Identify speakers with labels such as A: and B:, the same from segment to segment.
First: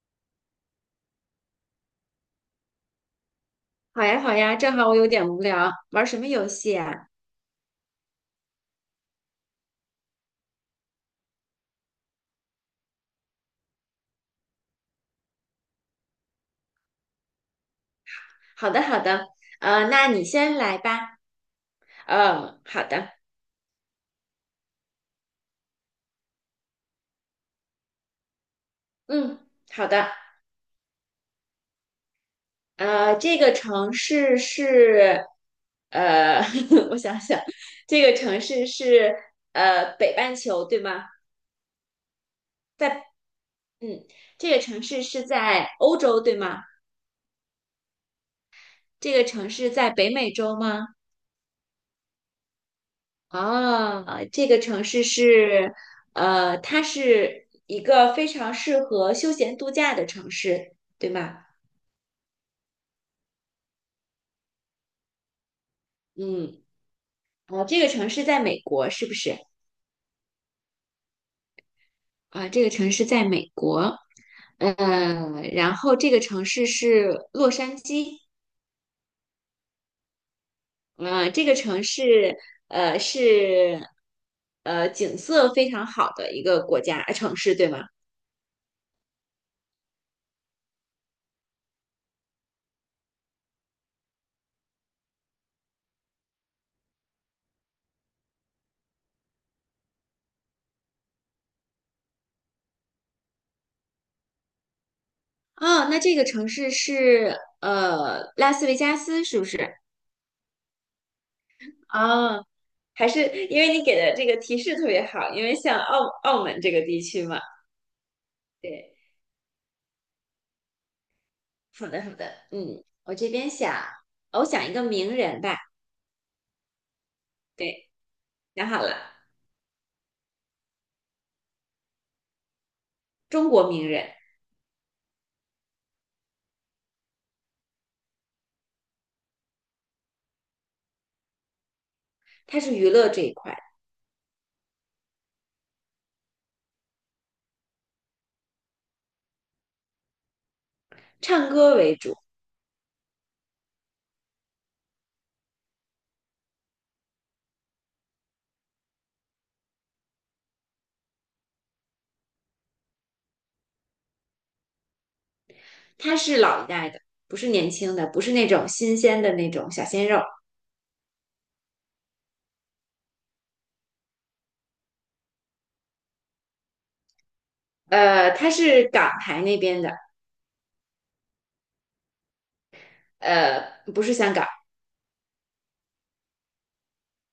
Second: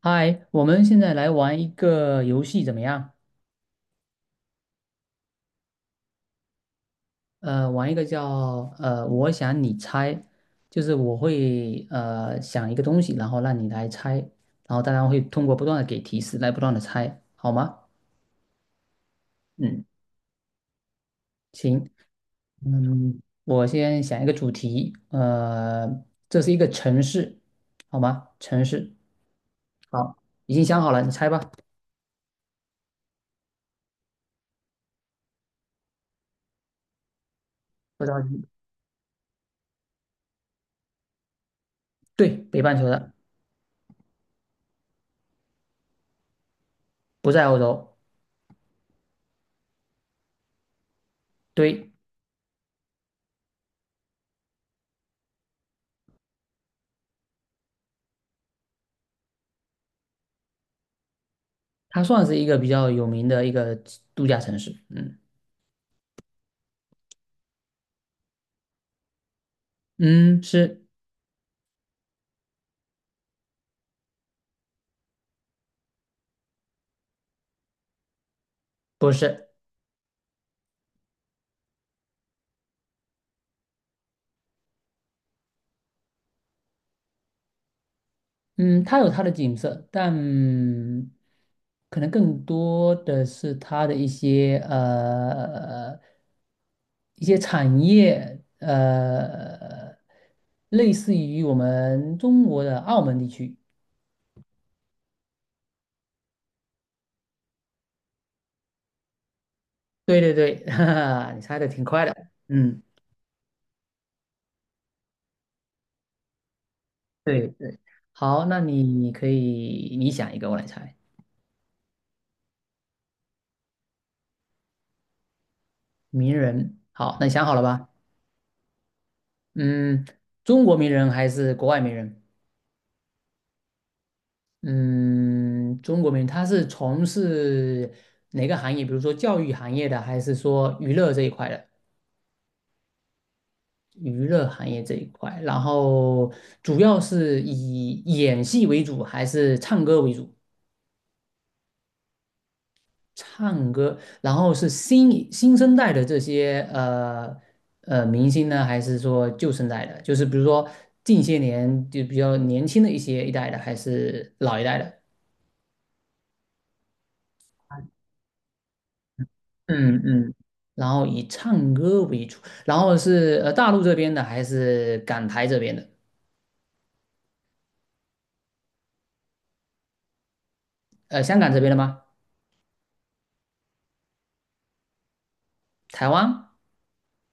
A: 嗨，我们现在来玩一个游戏怎么样？
B: 好呀，好呀，正好我有点无聊，玩什么游戏啊？
A: 玩一个叫我想你猜，就是我会想一个东西，然后让你来猜，然后大家会通过不断的给提示来不断的猜，好吗？
B: 好的，好的，
A: 嗯。
B: 那你先来吧。
A: 行。
B: 嗯，好的，
A: 嗯，我先想一个主题。这是一个城市，好吗？城市。
B: 嗯，好的。
A: 好，已经想好了，你猜吧。
B: 这个城市是，呃，我想想，这
A: 不
B: 个
A: 着
B: 城
A: 急。
B: 市是北半球对吗？
A: 对，北半球
B: 在，
A: 的。
B: 嗯，这个城市是在欧洲对吗？
A: 不在欧洲。
B: 这个城市在北美洲吗？
A: 对。
B: 啊，这个城市是，它是一个非常适合休闲度假的城市，对吗？
A: 它算是一个比较有名的一个度假城市。嗯
B: 嗯，啊，这个城市在美国是不是？
A: 嗯。是
B: 啊，这个城市在美国，嗯，然后这个城市是洛杉矶，
A: 不是？
B: 嗯，这个城市，是，景色非常好的一个国家，城市，对吗？
A: 嗯，它有它的景色，但可能更多的是它的一些一些产业，类似于我们中国的澳门地区。
B: 哦，那这个城市是，拉斯维加斯是不是？
A: 对对对，哈哈，你猜的挺快的。
B: 啊，
A: 嗯。
B: 还是因为你给的这个提示特别好，因为像澳门这个地区嘛，
A: 对对。好，那
B: 对，
A: 你可以你想一个，我来猜。
B: 好的好的，嗯，我这边想，我想一个名人吧，
A: 名人，好，那你想好了吧？
B: 对，想好了，
A: 嗯。中国名人还是国外名人？
B: 中国名人，
A: 嗯，中国名人他是从事哪个行业？比如说教育行业的，还是说娱乐这一块的？
B: 他是娱乐这一块，
A: 娱乐行业这一块，然后主要是以演戏为主，还是唱歌为主？
B: 唱歌为主，
A: 唱歌，然后是新生代的这些明星呢，还是说旧生代的？就是比如说近些年就比较年轻的一些一代的，还是老一代的？
B: 他是老一代的，不是年轻的，不是那种新鲜的那种小
A: 嗯
B: 鲜肉，
A: 嗯，然后以唱歌为主，然后是大陆这边的还是港台这边的？
B: 他是港台那边的，
A: 香港这边的吗？
B: 不是香港，
A: 台湾？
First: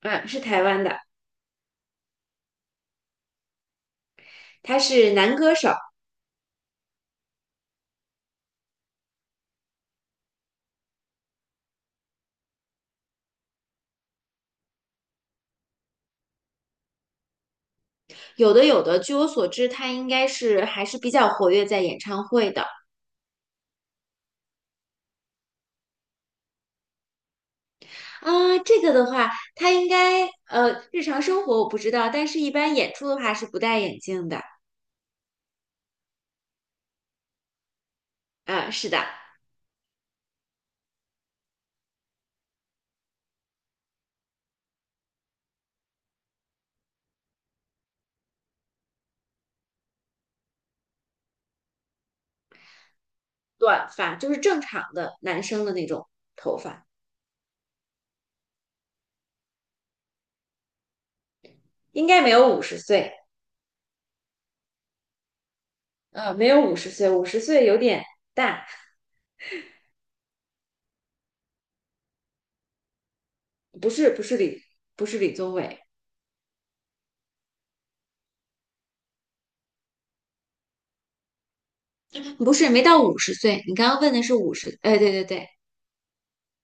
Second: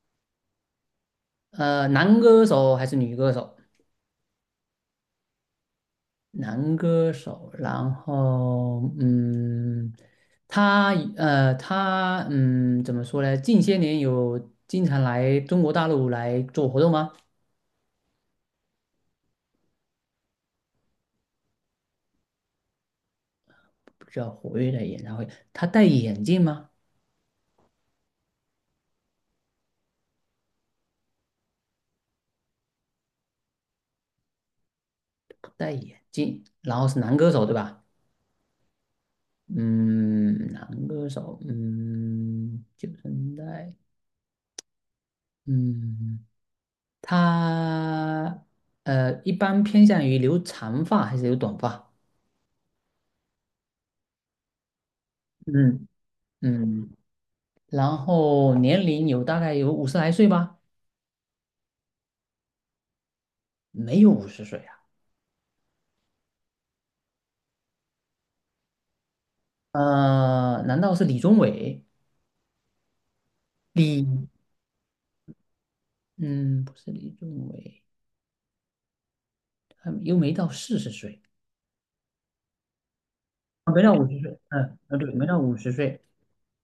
B: 嗯，是台湾的，
A: 男歌手还是女歌手？
B: 他是男歌手，
A: 男歌手，然后他他怎么说呢？近些年有经常来中国大陆来做活动吗？
B: 有的有的，据我所知，他应该是还是比较活跃在演唱会的。
A: 比较活跃的演唱会，他戴眼镜吗？
B: 啊，这个的话，他应该日常生活我不知道，但是一般演出的话是不戴眼镜的。
A: 不戴眼镜，然后是男歌手对吧？
B: 啊，是的，
A: 嗯。男歌手。嗯，90年代。嗯。他一般偏向于留长发还是留短发？
B: 短发就是正常的男生的那
A: 嗯
B: 种头发，
A: 嗯。然后年龄有大概有50来岁吧？
B: 应该没有五十岁，
A: 没有五十岁啊？
B: 没有五十岁，五十岁有点大，
A: 难道是李宗伟？
B: 不
A: 李，
B: 是不是李不是李宗伟，
A: 嗯，不是李宗伟，他又没到40岁。
B: 不是没到五十岁。
A: 啊，
B: 你
A: 没
B: 刚
A: 到
B: 刚
A: 五
B: 问
A: 十
B: 的是
A: 岁。
B: 五
A: 嗯，
B: 十，
A: 啊，
B: 哎，
A: 对，
B: 对对
A: 没到
B: 对，
A: 五十岁。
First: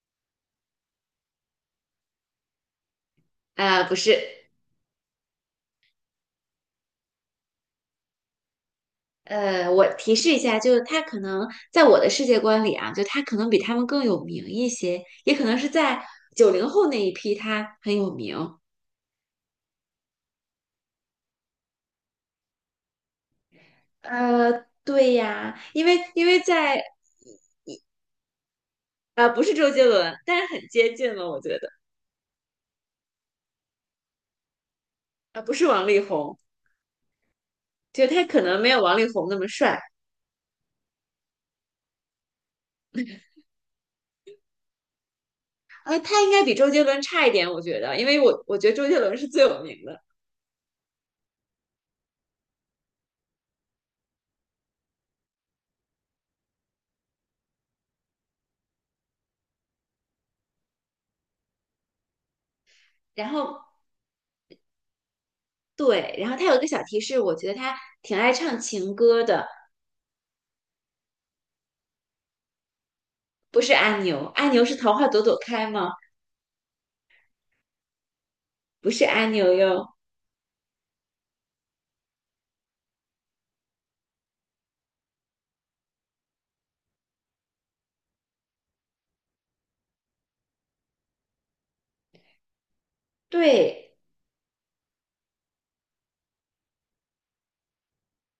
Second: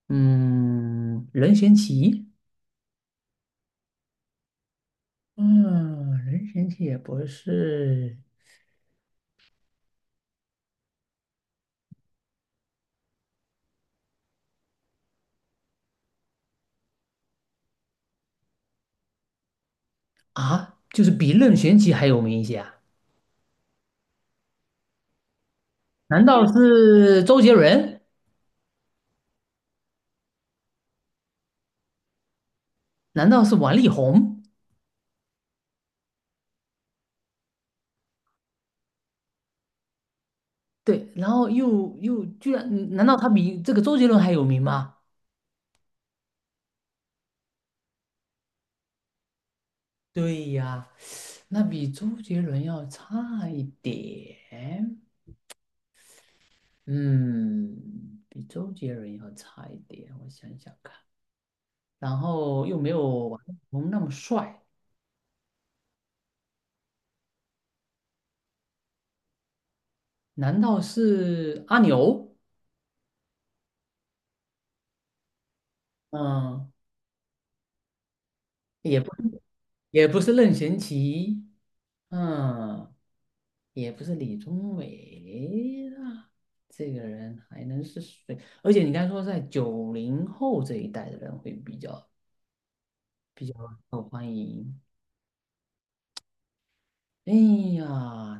A: 嗯，任贤齐。
B: 啊、不是。
A: 嗯，任贤齐也不是。
B: 我提示一下，就是他可能在我的世界观里啊，就他可能比他们更有名一些，也可能是在90后那一批他很有名。
A: 啊，就是比任贤齐还有名一些啊？
B: 对呀，因为
A: 难
B: 因为
A: 道
B: 在
A: 是周杰伦？
B: 不是周杰伦，但是很接近了，我觉得。
A: 难道是王力宏？
B: 啊、不是王力宏，就他可能没有王力宏那么帅，
A: 对，然后又居然，难道他比这个周杰伦还有名吗？
B: 他应该比周杰伦差一点，我觉得，因为我觉得周杰伦是最有名的。
A: 对呀，那比周杰伦要差一点。嗯，比周杰伦要差一点，我想想看。然后又没有
B: 然
A: 王力
B: 后
A: 宏那么帅，
B: 对，然后他有一个小提示，我觉得他挺爱唱情歌的。
A: 难道是阿牛？
B: 不是阿牛，阿牛是桃花朵朵开吗？
A: 嗯。
B: 不
A: 也
B: 是
A: 不。
B: 阿牛哟。
A: 也不是任贤齐。嗯，也不是李宗伟啊。这个人还能是谁？而且你刚才说在90后这一代的人会比较
B: 对，
A: 受欢迎。哎呀。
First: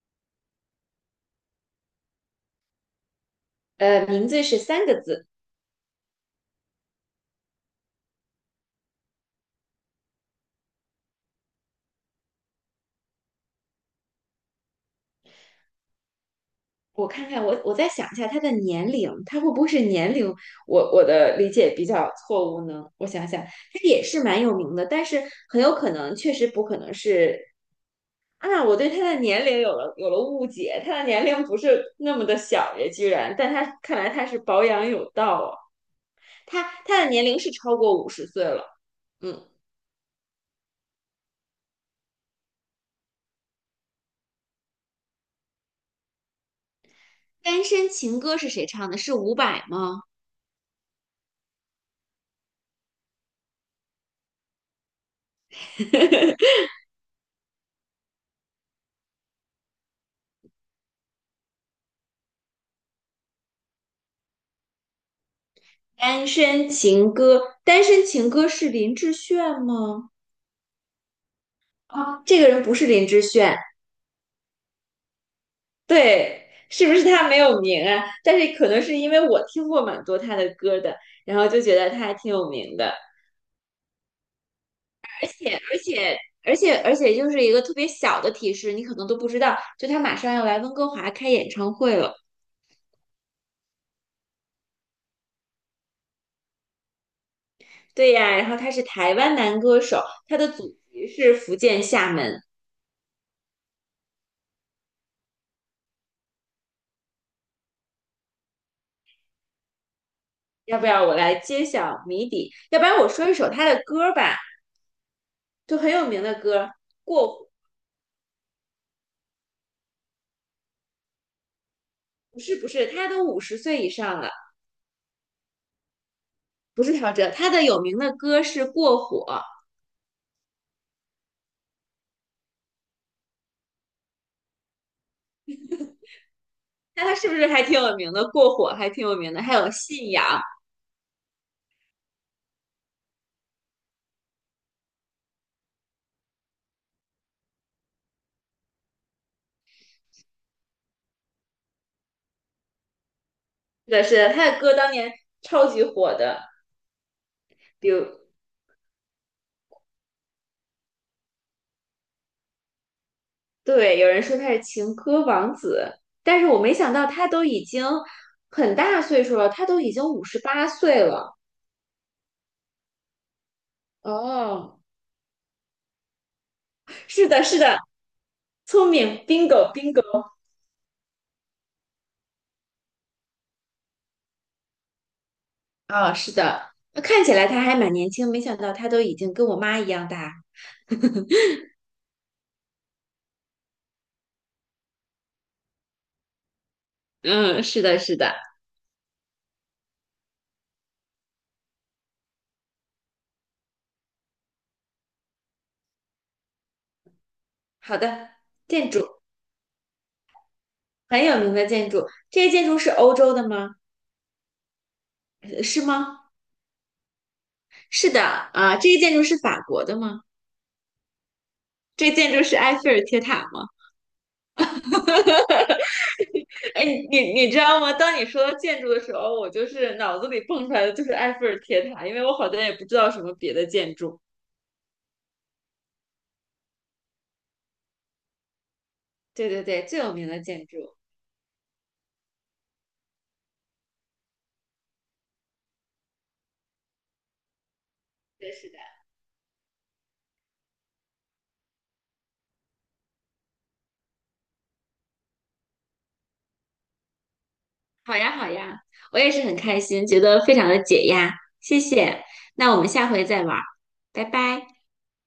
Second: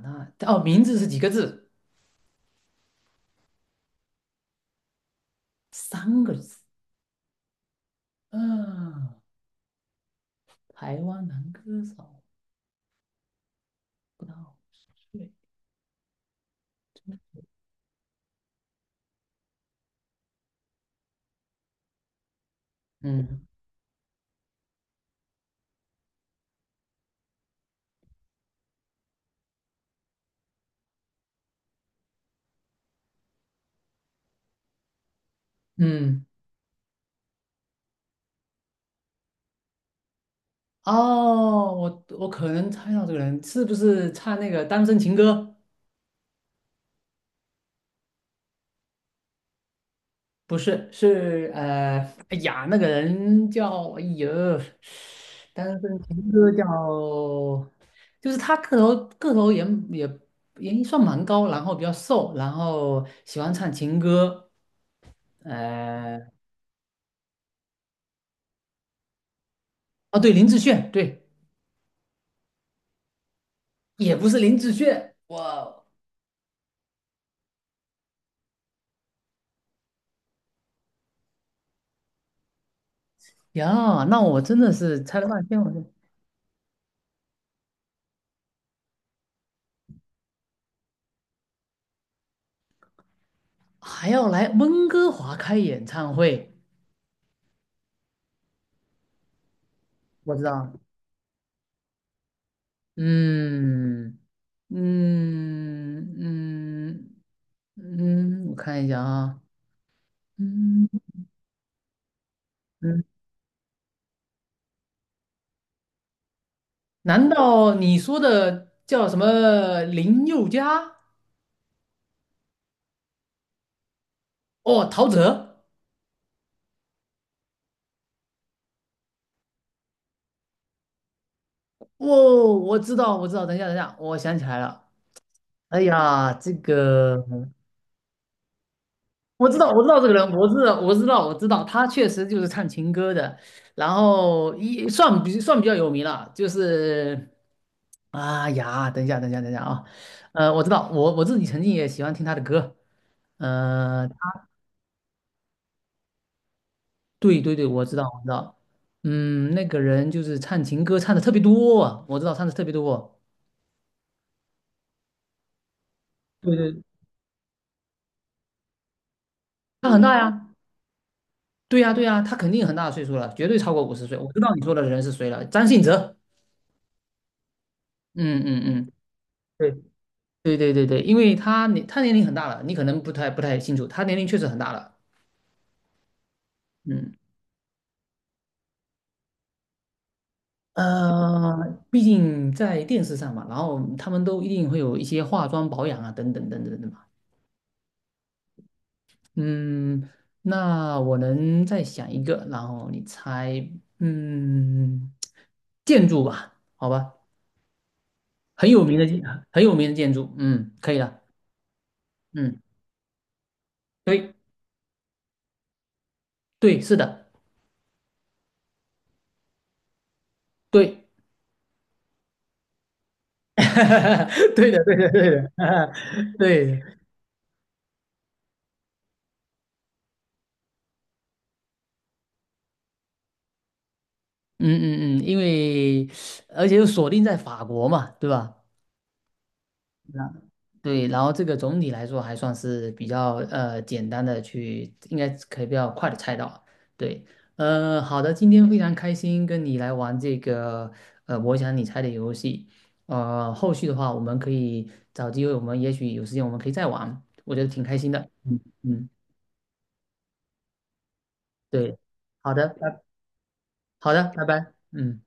A: 那哦，名字是几个字？
B: 名字是3个字。
A: 三个字。嗯。台湾男歌手，不到五十岁。
B: 我看看，我再想一下他的年龄，他会不会是年龄？我的理解比较错误呢？我想想，
A: 嗯
B: 他也是蛮有名的，但是很有可能确实不可能是啊，我对他的年龄有了误解，他的年龄不是那么的小耶，居然，但他看来他是保养有道啊，
A: 嗯。
B: 他的年龄是超过五十岁了，嗯。
A: 哦，我可能猜到这个人是不是唱那个《单身情歌》？
B: 单身情歌是谁唱的？是伍佰吗？
A: 不是，是哎呀，那个人叫，哎呦，单身情歌 叫，就是他个头也算蛮高，然后比较瘦，然后喜欢唱情歌。呃，
B: 单身情歌，单身情歌是林志炫吗？
A: 哦对，林志炫，对。
B: 啊，这个人不是林志炫，
A: 也不是林志炫。哇
B: 对，是不是他没有名啊？但是可能是因为我听过蛮多他的歌的，然后就觉得他还挺有名的，
A: 呀，那我真的是猜了
B: 而
A: 半
B: 且
A: 天，我
B: 而
A: 就
B: 且。而且就是一个特别小的提示，你可能都不知道，就他马上要来温哥华开演唱会了。
A: 还要来温哥华开演唱会，
B: 对呀，然后他是台湾男歌手，
A: 我
B: 他
A: 知
B: 的
A: 道。
B: 祖籍是福建厦门。
A: 嗯。嗯嗯嗯，我看一下啊。
B: 要不
A: 嗯
B: 要我来揭晓谜底？要不然
A: 嗯。
B: 我说一首他的歌吧，就很有名的歌过
A: 难
B: 火
A: 道你说的叫什么林宥嘉？
B: 不是不是，他都五十岁以上了，
A: 哦，陶喆。
B: 不是陶喆，他的有名的歌是《过火》，
A: 哦，我知道，我知道。等一下，等一下，我想起来了。哎呀，这
B: 那他
A: 个
B: 是不是还挺有名的？《过火》还挺有名的，
A: 我
B: 还
A: 知
B: 有
A: 道，我知道这
B: 《信
A: 个
B: 仰》，
A: 人，我知道，我知道，我知道，他确实就是唱情歌的，然后一算比算比较有名了。就是，哎呀，等一下，等一下，等一下啊。我知道，我自己曾经也喜欢听他的歌。
B: 是的，
A: 呃。
B: 是的，他的歌当年超级火的。
A: 对对对，我
B: 比
A: 知道，
B: 如，
A: 我知道。嗯，那个人就是唱情歌唱的特别多啊，我知道唱的特别多。
B: 对，有人说他是情歌王子，但是
A: 对
B: 我没
A: 对。
B: 想到他都已经很大岁数了，他都
A: 他
B: 已
A: 很
B: 经
A: 大
B: 五十
A: 呀，
B: 八岁了。
A: 对呀对呀，他肯定很大的岁数了，绝对超过五十岁。我知道你说
B: 哦，
A: 的人是谁了，张信哲。
B: 是的，是的，
A: 嗯嗯
B: 聪
A: 嗯。
B: 明
A: 对
B: ，bingo bingo。
A: 对对对对，因为他年龄很大了，你可能不太清楚，他年龄确实很大了。
B: 啊，是的，那
A: 嗯。
B: 看起来他还蛮年轻，没想到他都已经跟我妈一样大。
A: 呃，毕竟在电视上嘛，然后他们都一定会有一些化妆保养啊，等等等等等嘛。
B: 嗯，是的，是的。
A: 嗯。那我能再想一个，然后你猜。嗯，建筑吧，好吧。
B: 好的，
A: 很有
B: 建
A: 名的建，
B: 筑。
A: 很有名的建筑。嗯，可以了。
B: 很有名的建筑，这些
A: 嗯，
B: 建筑是欧洲的吗？
A: 对，
B: 呃是吗？
A: 对，是的，
B: 是的，啊，这个建筑是法国的吗？
A: 对，
B: 这建筑是埃菲尔铁塔吗？
A: 对的，对的，对的，对。
B: 哎，你你知道吗？当你说到建筑的时候，我就是脑子里蹦出来的就是埃菲尔铁塔，因为我好像也不知道什么别的建筑。
A: 嗯嗯嗯，因为而且又锁定在法国嘛，对吧？
B: 对对对，最有名的建筑。
A: 对，然后这个总体来说还算是比较简单的去，应该可以比较快的猜到。对。好的，今
B: 对，
A: 天
B: 是
A: 非
B: 的。
A: 常开心跟你来玩这个我想你猜的游戏。后续的话我们可以找机会，我们也许有时间我们可以再玩，我觉得挺开心
B: 好
A: 的。
B: 呀，好
A: 嗯
B: 呀，
A: 嗯。
B: 我也是很开心，觉得非常的解压，谢
A: 对。
B: 谢。
A: 好的，
B: 那我们下回再玩儿，拜
A: 拜
B: 拜。
A: 拜。嗯。